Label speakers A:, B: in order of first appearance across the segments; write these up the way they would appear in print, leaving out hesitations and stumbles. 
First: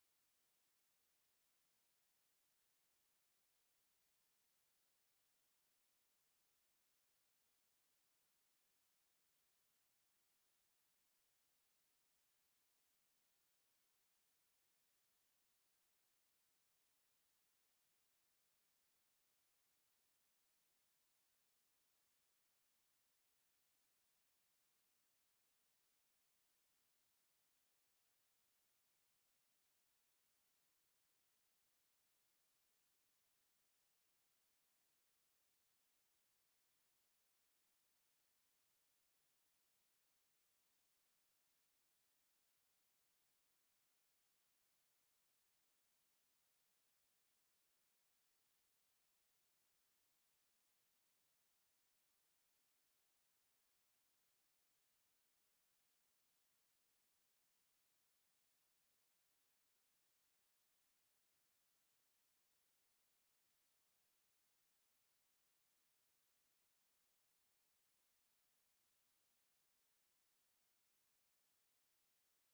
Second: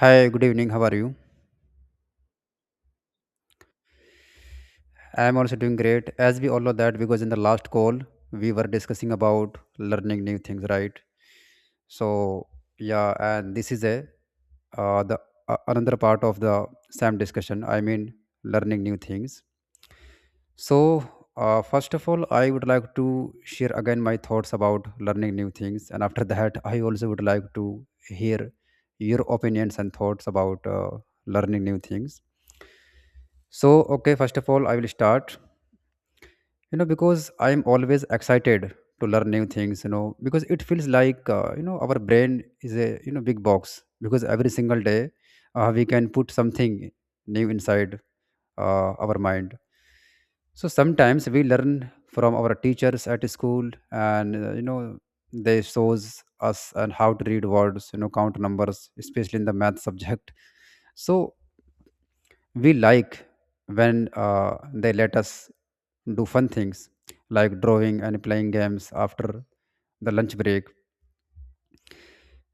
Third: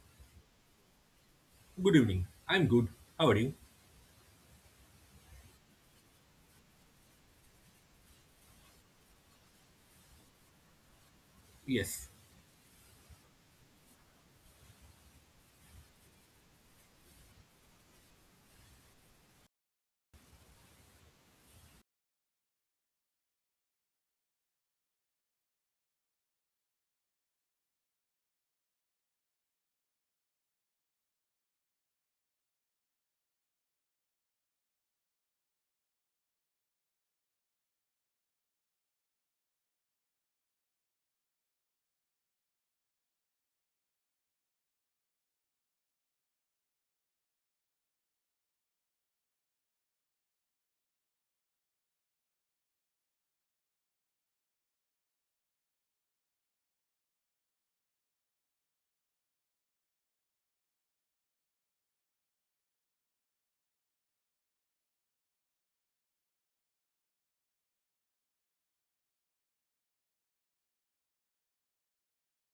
A: Hi, good evening. How are you?
B: Good evening. I'm good. How are you?
A: I am also doing great. As we all know that because in the last call we were discussing about learning new things, right?
B: Yes.
A: So yeah, and this is a the Another part of the same discussion. I mean learning new things. So first of all, I would like to share again my thoughts about learning new things, and after that, I also would like to hear your opinions and thoughts about learning new things. So okay, first of all, I will start. Because I'm always excited to learn new things because it feels like our brain is a big box. Because every single day we can put something new inside our mind. So sometimes we learn from our teachers at school, and they shows us and how to read words, count numbers, especially in the math subject. So we like when they let us do fun things like drawing and playing games after the lunch break.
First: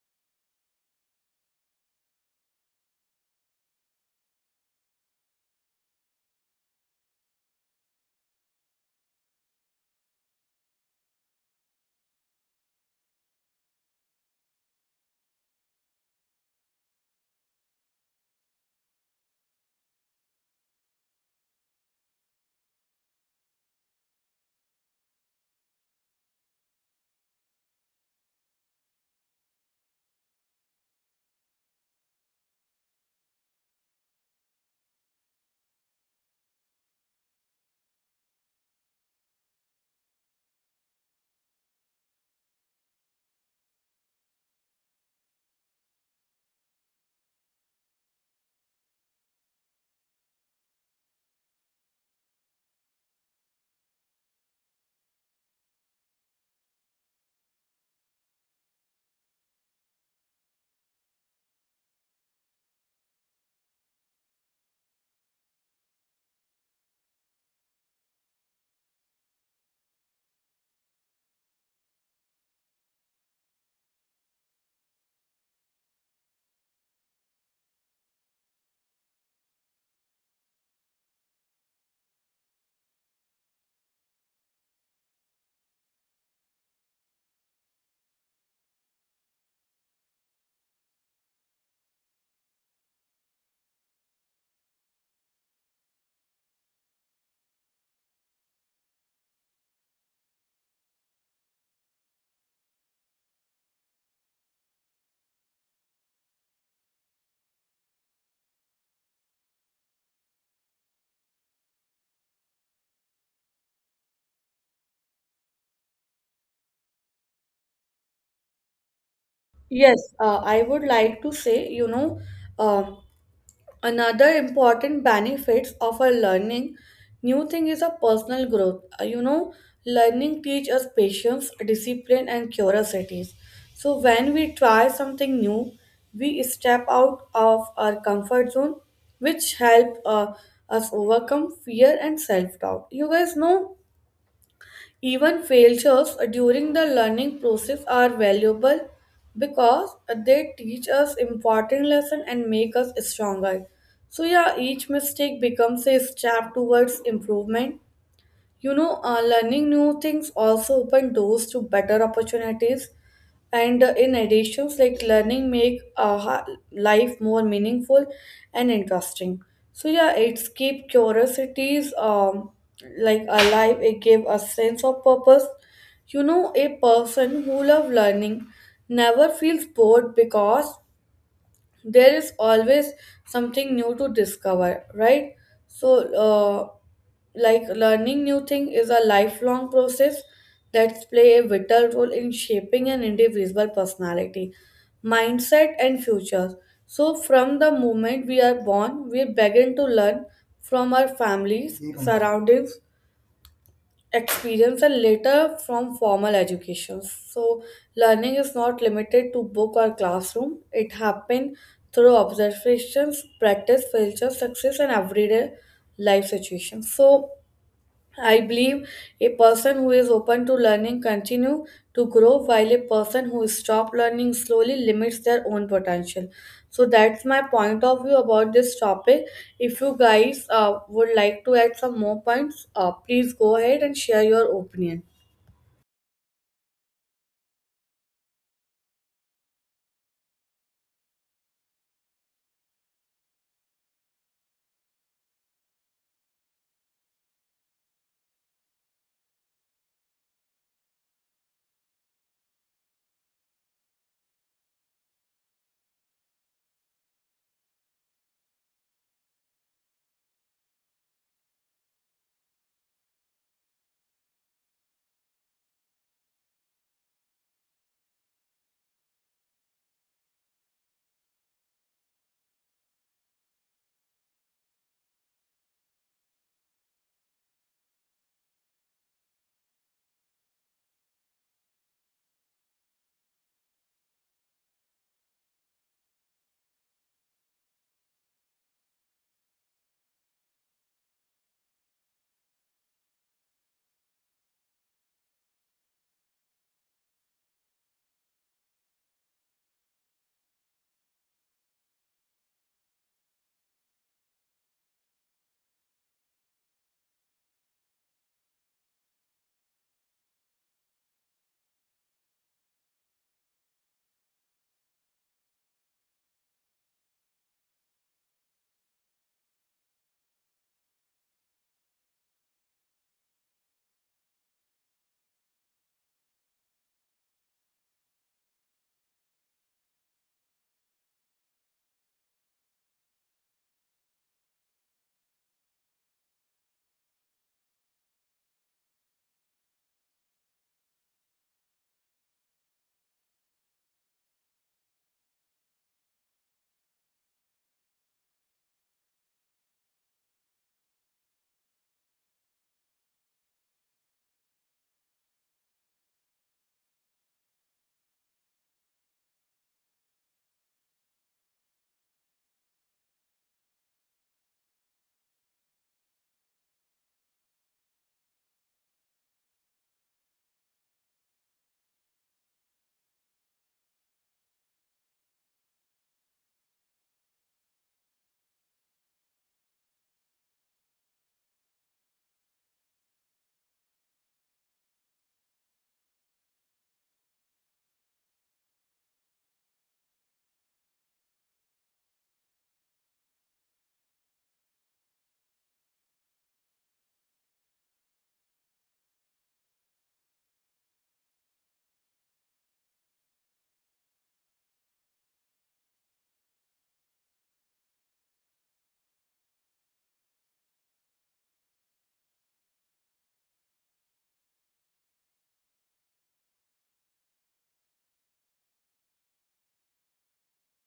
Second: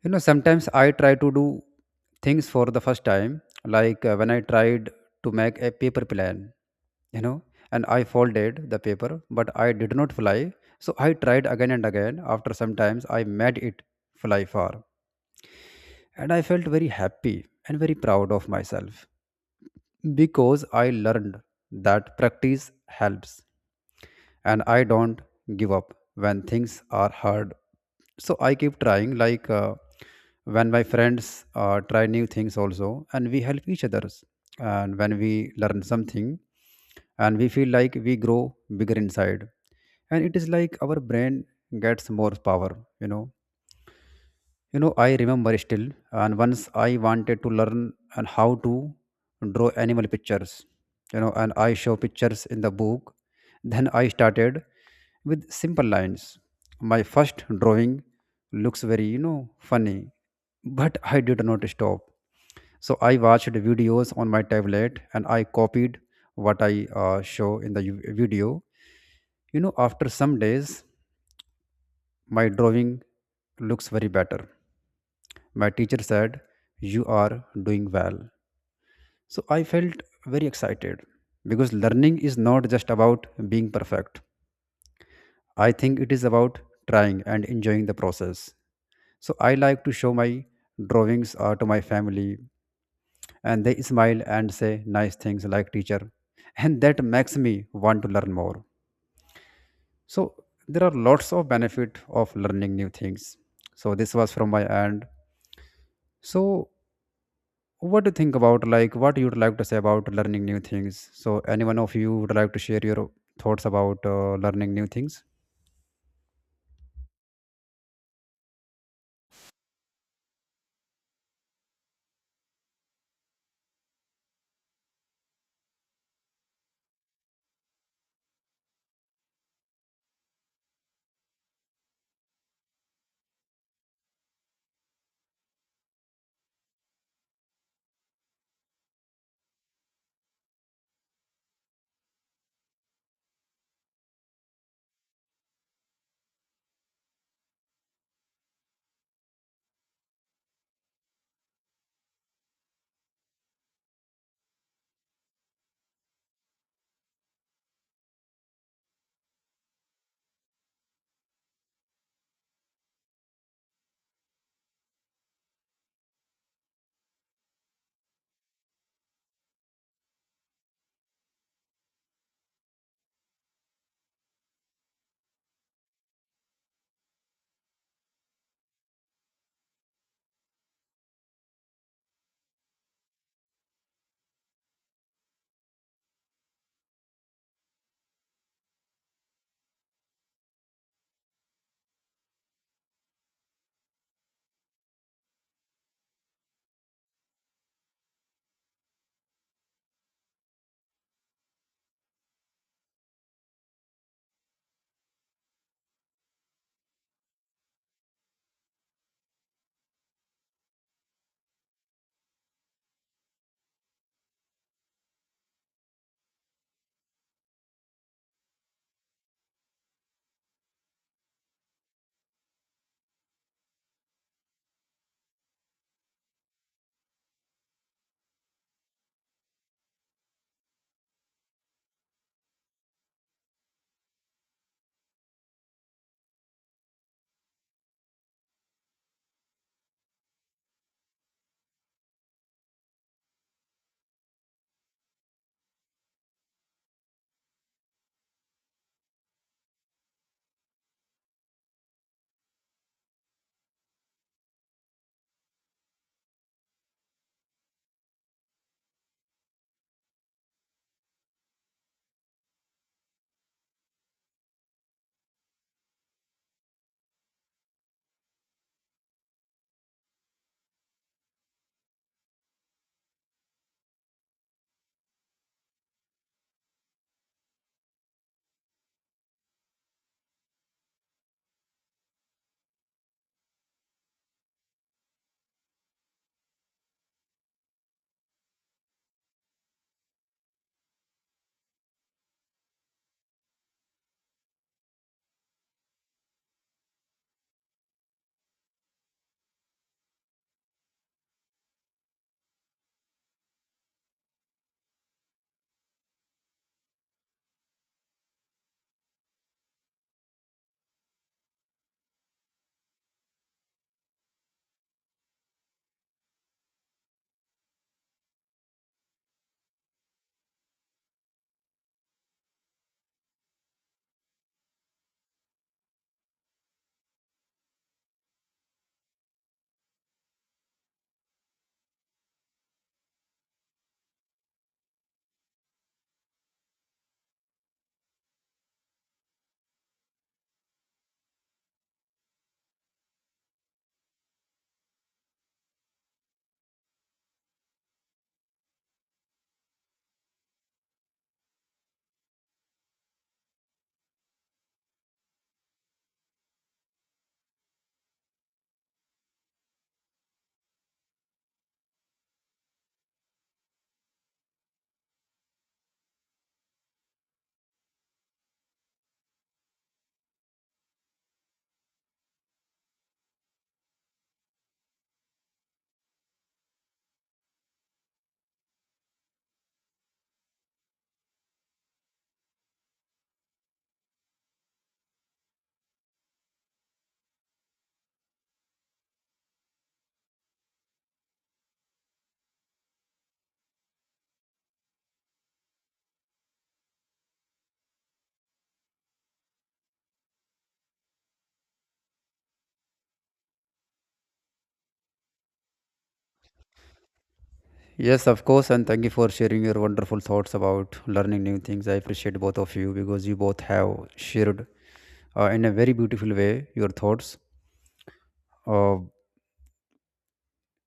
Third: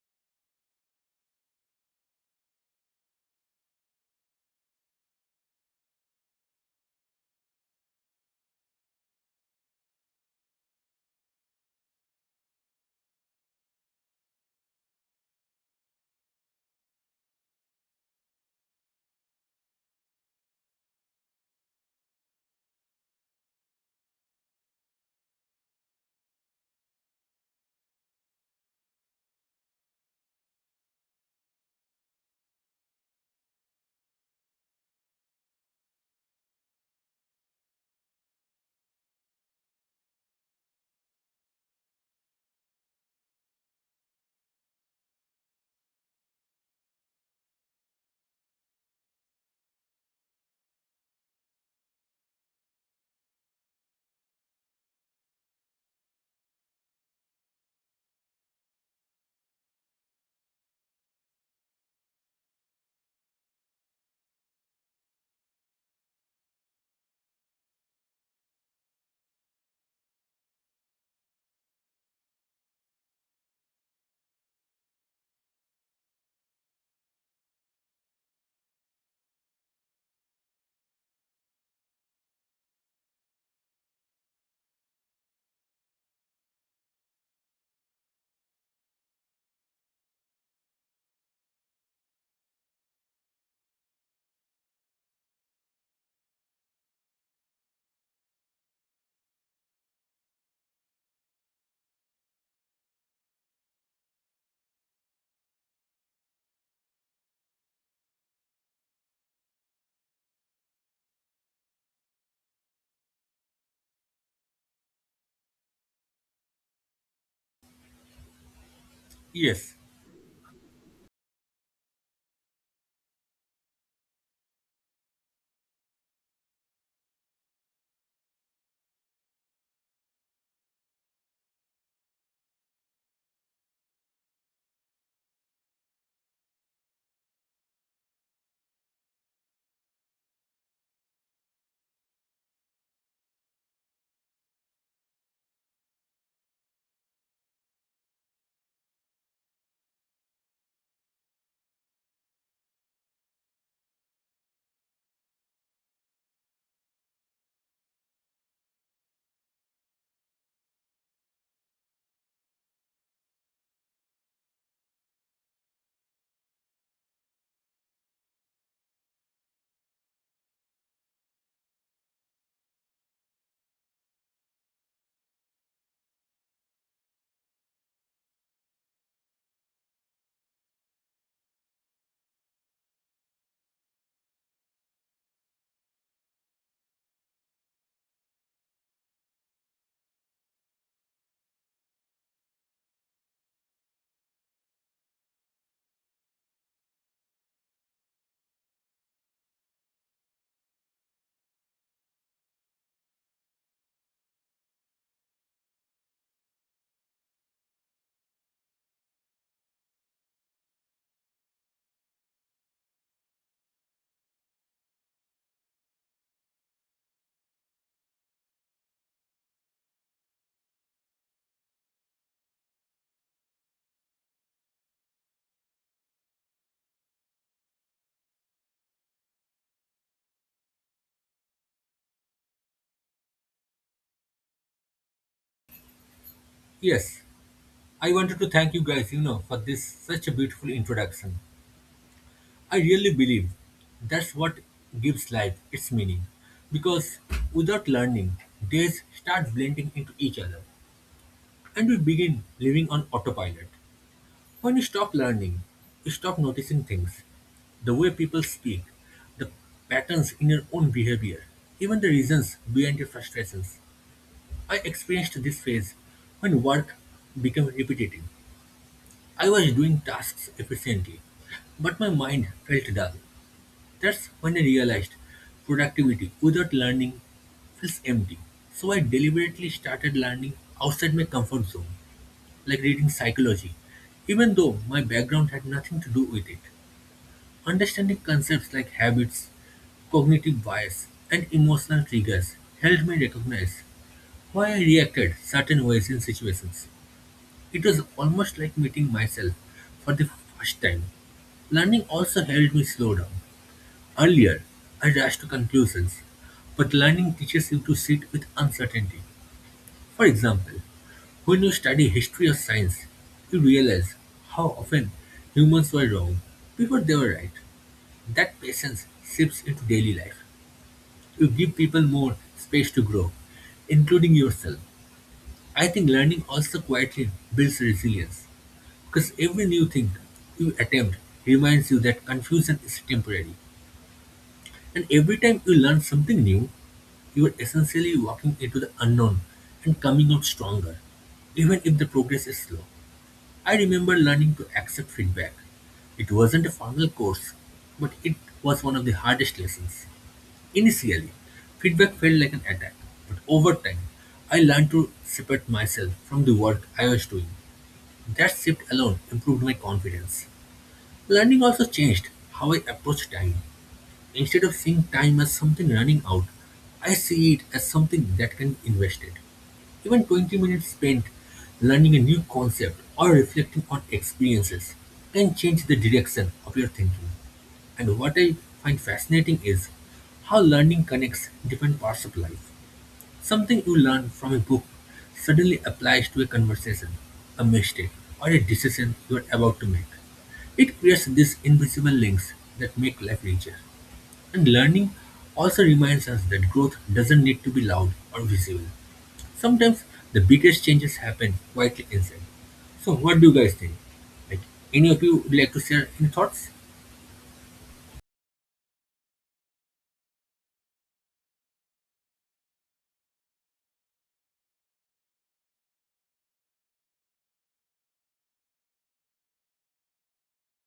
A: Sometimes I try to do things for the first time, like when I tried to make a paper plan. you know and I folded the paper, but I did not fly. So I tried again and again. After sometimes I made it fly far, and I felt very happy and very proud of myself because I learned that practice helps, and I don't give up when things are hard. So I keep trying, like when my friends try new things also, and we help each others. And when we learn something, and we feel like we grow bigger inside, and it is like our brain gets more power, you know you know. I remember still, and once I wanted to learn and how to draw animal pictures. And I show pictures in the book. Then I started with simple lines. My first drawing looks very, funny, but I did not stop. So I watched videos on my tablet and I copied what I show in the video. After some days my drawing looks very better. My teacher said, "You are doing well." So I felt very excited because learning is not just about being perfect. I think it is about trying and enjoying the process. So I like to show my drawings to my family, and they smile and say nice things like teacher. And that makes me want to learn more. So there are lots of benefit of learning new things. So this was from my end. So what do you think about, like, what you'd like to say about learning new things? So anyone of you would like to share your thoughts about learning new things?
B: Yes.
C: Yes, I would like to say, you know, um, another important benefits of our learning new thing is a personal growth. You know, learning teach us patience, discipline, and curiosities. So when we try something new, we step out of our comfort zone, which help us overcome fear and self doubt. You guys know even failures during the learning process are valuable because they teach us important lessons and make us stronger. So yeah, each mistake becomes a step towards improvement. Learning new things also open doors to better opportunities and in addition like learning make life more meaningful and interesting. So yeah, it's keep curiosities like alive. It gave a sense of purpose, you know. A person who love learning never feels bored because there is always something new to discover, right? So uh, like learning new thing is a lifelong process that play a vital role in shaping an individual personality, mindset, and future. So from the moment we are born we begin to learn from our families, surroundings, experience, and later from formal education. So, learning is not limited to book or classroom. It happens through observations, practice, failure, success, and everyday life situations. So, I believe a person who is open to learning continue to grow, while a person who stop learning slowly limits their own potential. So that's my point of view about this topic. If you guys would like to add some more points, please go ahead and share your opinion.
B: Yes. I wanted to thank you guys, you know, for this such a beautiful introduction. I really believe that's what gives life its meaning. Because without learning, days start blending into each other and we begin living on autopilot. When you stop learning, you stop noticing things. The way people speak, the patterns in your own behavior, even the reasons behind your frustrations. I experienced this phase when work became repetitive. I was doing tasks efficiently, but my mind felt dull. That's when I realized productivity without learning feels empty. So I deliberately started learning outside my comfort zone, like reading psychology, even though my background had nothing to do with it. Understanding concepts like habits, cognitive bias, and emotional triggers helped me recognize why I reacted certain ways in situations. It was almost like meeting myself for the first time. Learning also helped me slow down. Earlier, I rushed to conclusions, but learning teaches you to sit with uncertainty. For example, when you study history or science, you realize how often humans were wrong before they were right. That patience seeps into daily life. You give people more space to grow, including yourself. I think learning also quietly builds resilience because every new thing you attempt reminds you that confusion is temporary. And every time you learn something new, you are essentially walking into the unknown and coming out stronger, even if the progress is slow. I remember learning to accept feedback. It wasn't a formal course, but it was one of the hardest lessons. Initially, feedback felt like an attack, but over time, I learned to separate myself from the work I was doing. That shift alone improved my confidence. Learning also changed how I approach time. Instead of seeing time as something running out, I see it as something that can be invested. Even 20 minutes spent learning a new concept or reflecting on experiences can change the direction of your thinking. And what I find fascinating is how learning connects different parts of life. Something you learn from a book suddenly applies to a conversation, a mistake, or a decision you are about to make. It creates these invisible links that make life richer. And learning also reminds us that growth doesn't need to be loud or visible. Sometimes the biggest changes happen quietly inside. So what do you guys think? Like any of you would like to share any thoughts?
A: Yes, of course, and thank you for sharing your wonderful thoughts about learning new things. I appreciate both of you because you both have shared in a very beautiful way your thoughts. uh,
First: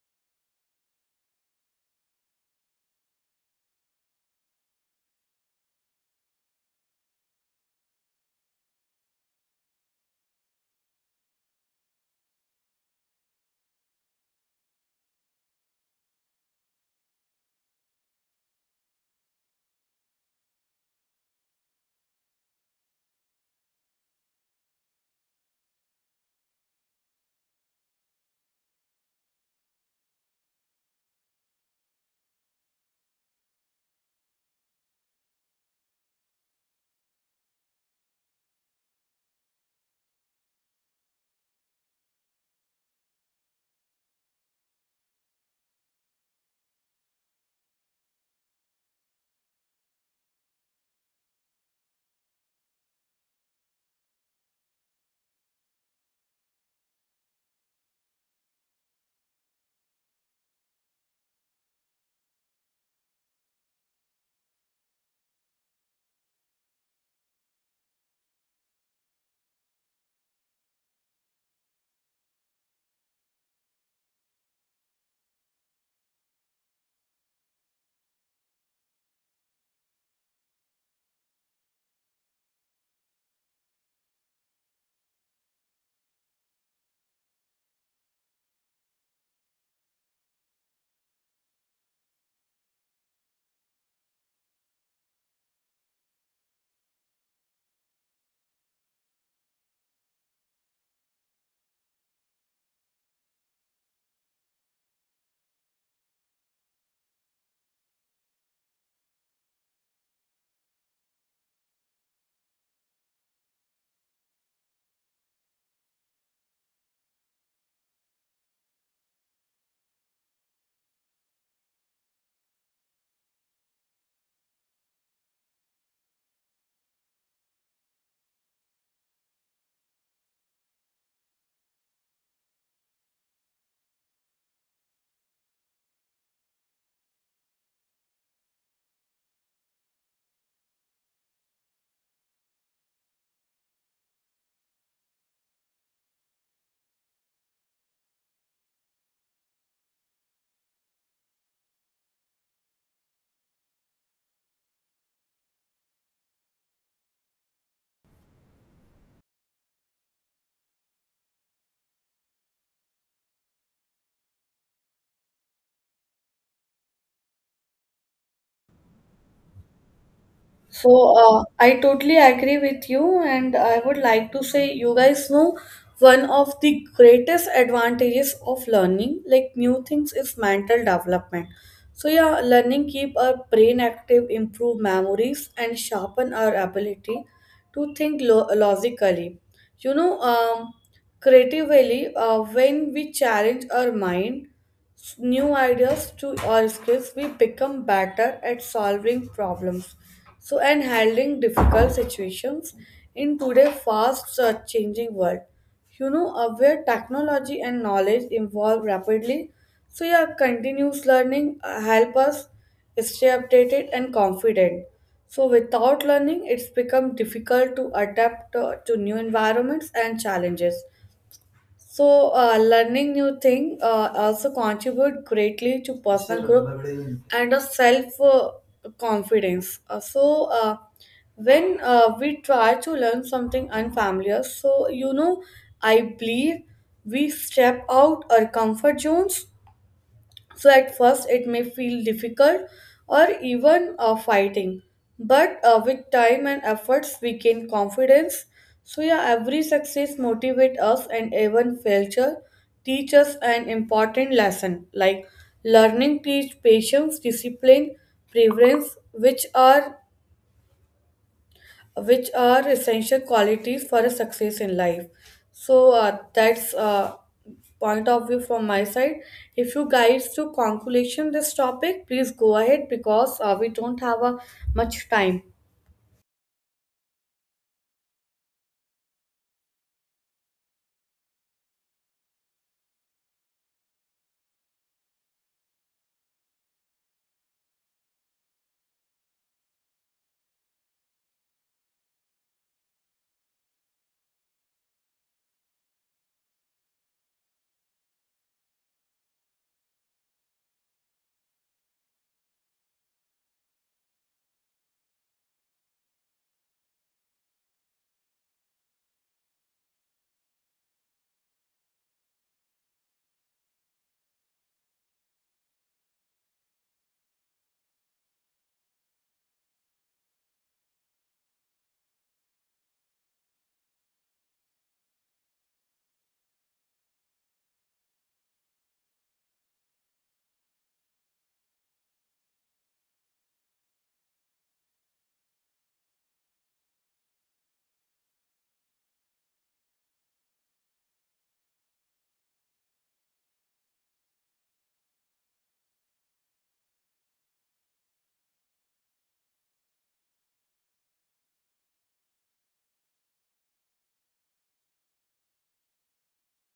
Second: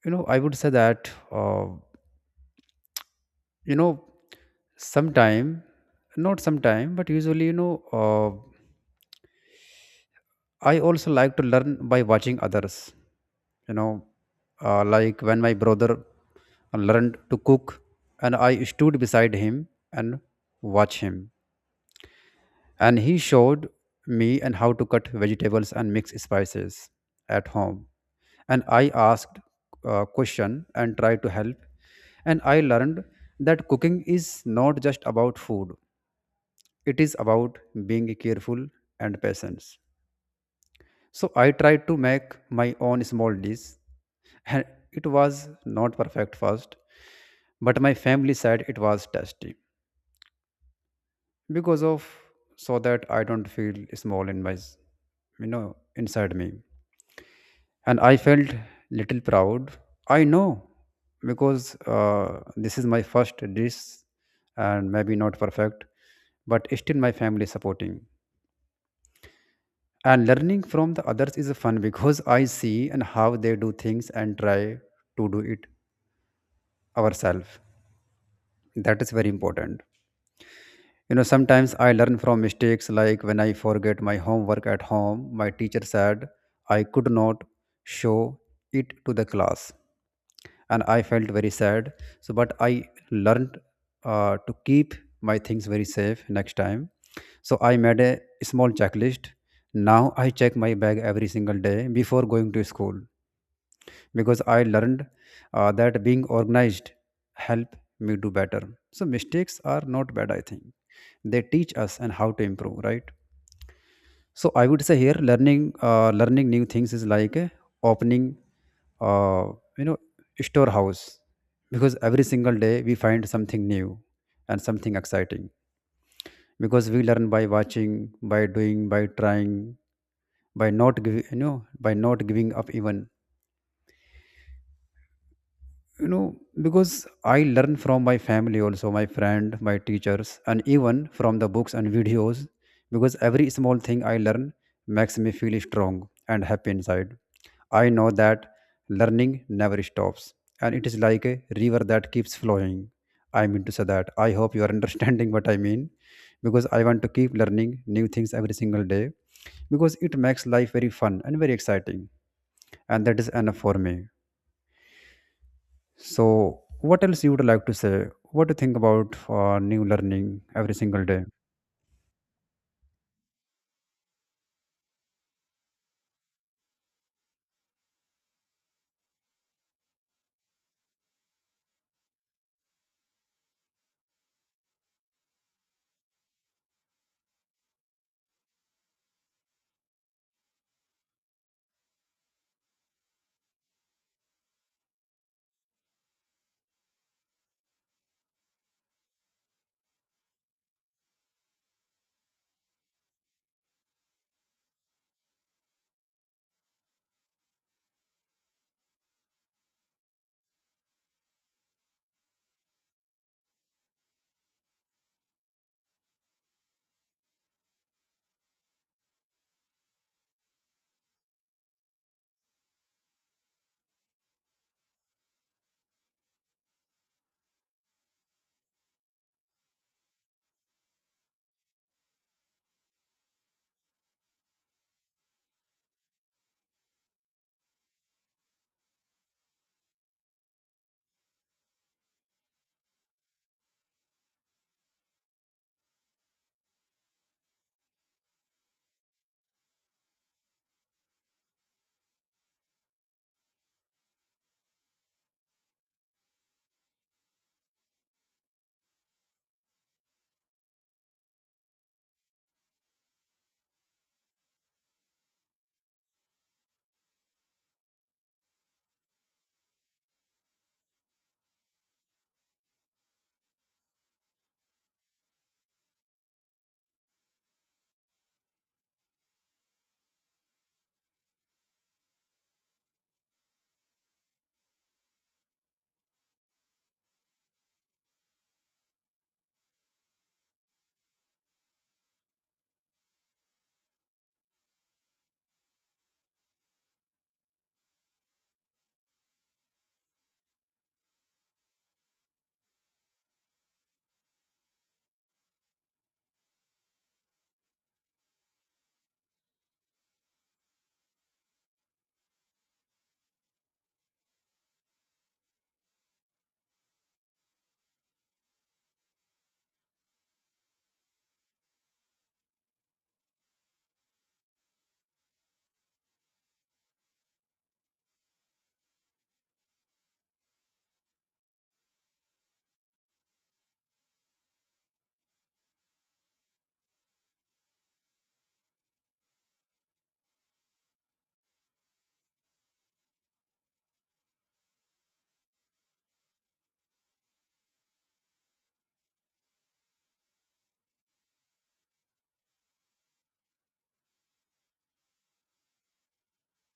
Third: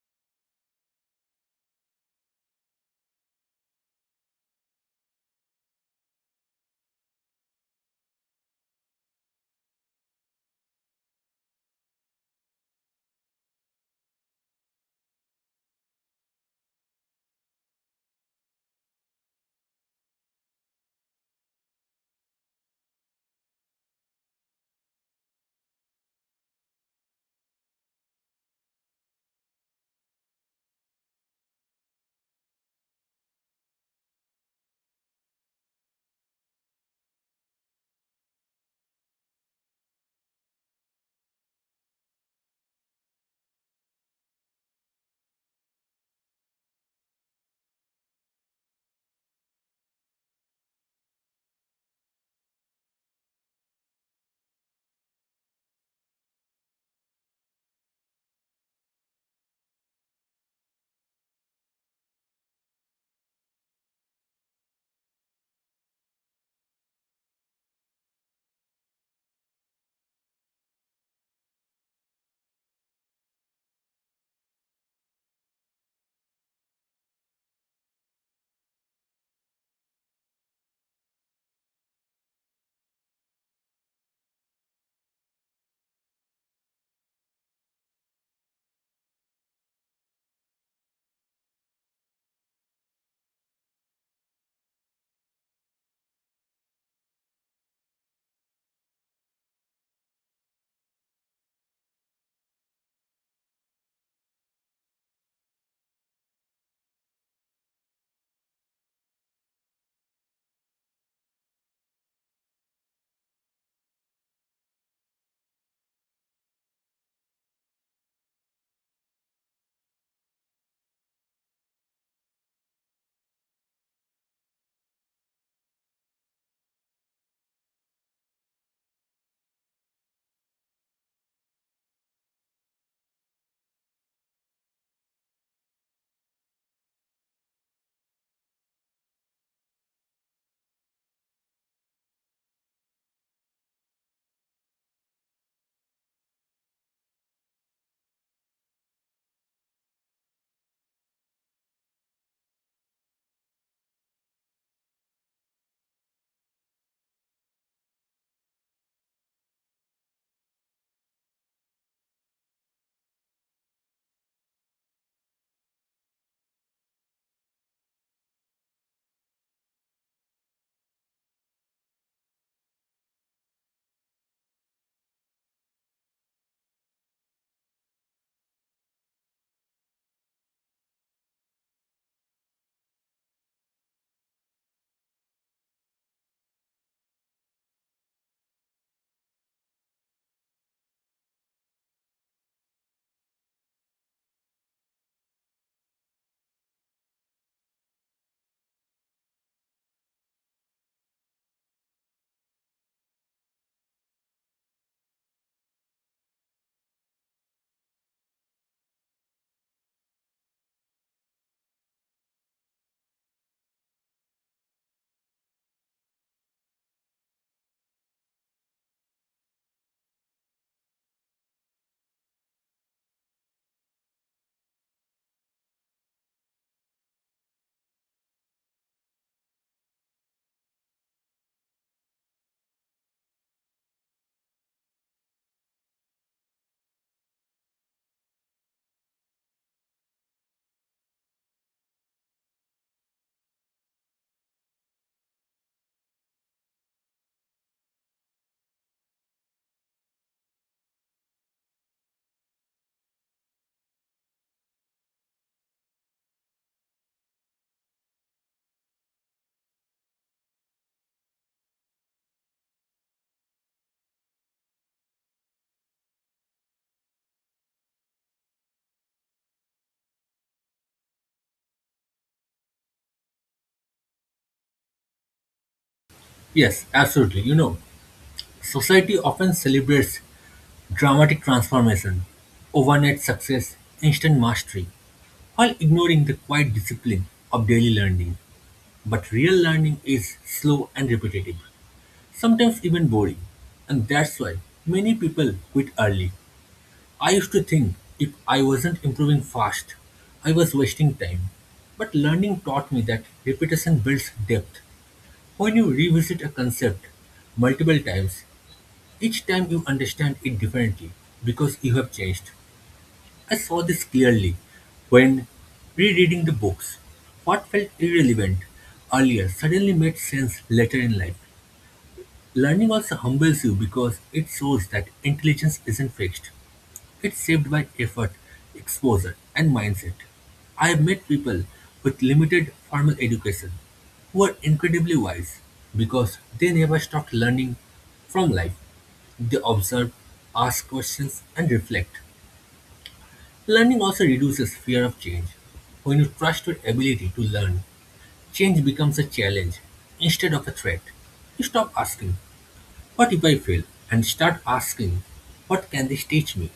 A: I would say that, you know sometime not sometime but usually, I also like to learn by watching others. You know, like when my brother learned to cook, and I stood beside him and watched him, and he showed me and how to cut vegetables and mix spices at home, and I asked question and tried to help, and I learned that cooking is not just about food; it is about being careful and patience. So I tried to make my own small dish, and it was not perfect first, but my family said it was tasty because of. So that I don't feel small in my, you know, inside me, and I felt little proud. I know because this is my first dish, and maybe not perfect, but still my family supporting. And learning from the others is fun because I see and how they do things and try to do it ourselves. That is very important. You know, sometimes I learn from mistakes, like when I forget my homework at home, my teacher said I could not show it to the class. And I felt very sad. So, but I learned to keep my things very safe next time. So, I made a small checklist. Now I check my bag every single day before going to school because I learned that being organized help me do better. So mistakes are not bad, I think. They teach us and how to improve, right? So I would say here, learning new things is like a opening, uh, you know, storehouse, because every single day we find something new and something exciting, because we learn by watching, by doing, by trying, by not giving, you know, by not giving up even. you know because I learn from my family also, my friend, my teachers, and even from the books and videos, because every small thing I learn makes me feel strong and happy inside. I know that learning never stops, and it is like a river that keeps flowing. I mean to say that I hope you are understanding what I mean, because I want to keep learning new things every single day, because it makes life very fun and very exciting, and that is enough for me. So, what else you would like to say? What do you think about new learning every
C: So
A: single day?
C: I totally agree with you, and I would like to say you guys know one of the greatest advantages of learning like new things is mental development. So yeah, learning keep our brain active, improve memories, and sharpen our ability to think logically. You know, creatively when we challenge our mind new ideas to our skills, we become better at solving problems. So, and handling difficult situations in today's fast changing world. You know, where technology and knowledge evolve rapidly. So, yeah, continuous learning help us stay updated and confident. So, without learning, it's become difficult to adapt to new environments and challenges. So, learning new thing also contribute greatly to personal growth and a self confidence. So, when we try to learn something unfamiliar, so you know, I believe we step out our comfort zones. So at first, it may feel difficult or even fighting, but with time and efforts, we gain confidence. So yeah, every success motivates us, and even failure teach us an important lesson. Like learning teach patience, discipline, preference, which are essential qualities for a success in life. So that's point of view from my side. If you guys to conclusion this topic, please go ahead because we don't have much time.
B: Yes, absolutely. You know, society often celebrates dramatic transformation, overnight success, instant mastery, while ignoring the quiet discipline of daily learning. But real learning is slow and repetitive, sometimes even boring. And that's why many people quit early. I used to think if I wasn't improving fast, I was wasting time. But learning taught me that repetition builds depth. When you revisit a concept multiple times, each time you understand it differently because you have changed. I saw this clearly when rereading the books. What felt irrelevant earlier suddenly made sense later in life. Learning also humbles you because it shows that intelligence isn't fixed. It's shaped by effort, exposure, and mindset. I have met people with limited formal education who are incredibly wise because they never stopped learning from life. They observe, ask questions, and reflect. Learning also reduces fear of change. When you trust your ability to learn, change becomes a challenge instead of a threat. You stop asking, "What if I fail?" and start asking, "What can this teach me?"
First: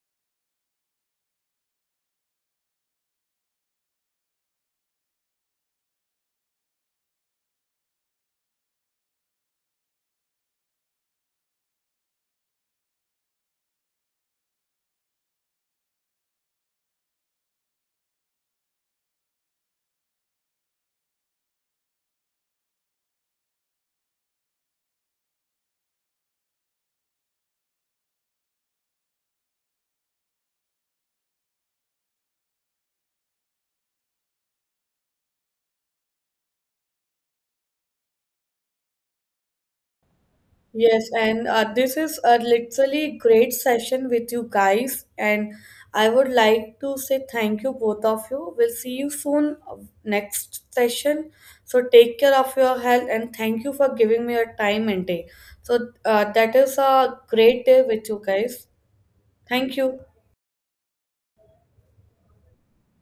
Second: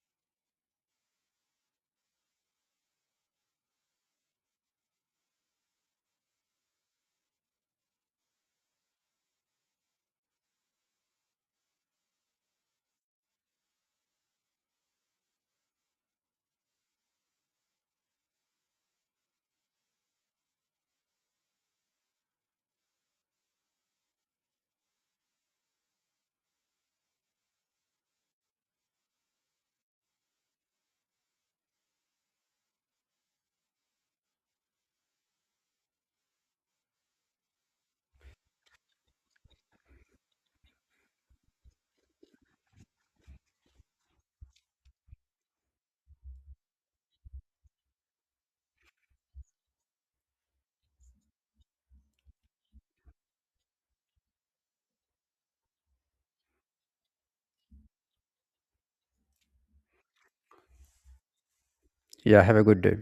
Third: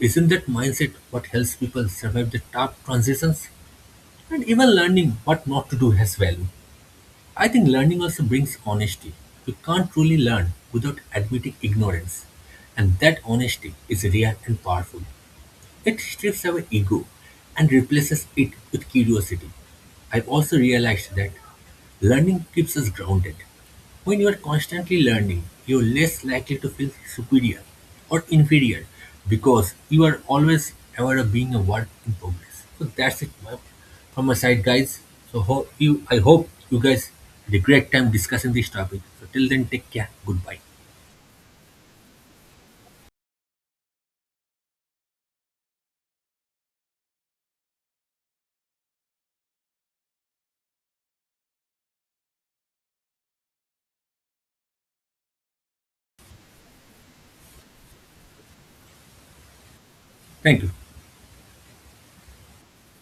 B: Isn't that mindset what helps people survive the tough transitions? And even learning what not to do has value. I think learning also brings honesty. You can't truly learn without admitting ignorance. And that honesty is rare and powerful. It strips away ego and replaces it with curiosity. I've also realized that learning keeps us grounded. When you are constantly learning, you're less likely to feel superior or inferior because you are always aware of being a work in progress. So from my side, guys. So I hope you guys had a great time discussing this topic. So till then, take care. Goodbye.
C: Yes, and this is a literally great session with you guys, and I would like to say thank you both of you. We'll see you soon next session. So take care of your health and thank you for giving me your time and day. So that is a great day with you guys. Thank you.
B: Thank you.
A: Yeah, have a good day.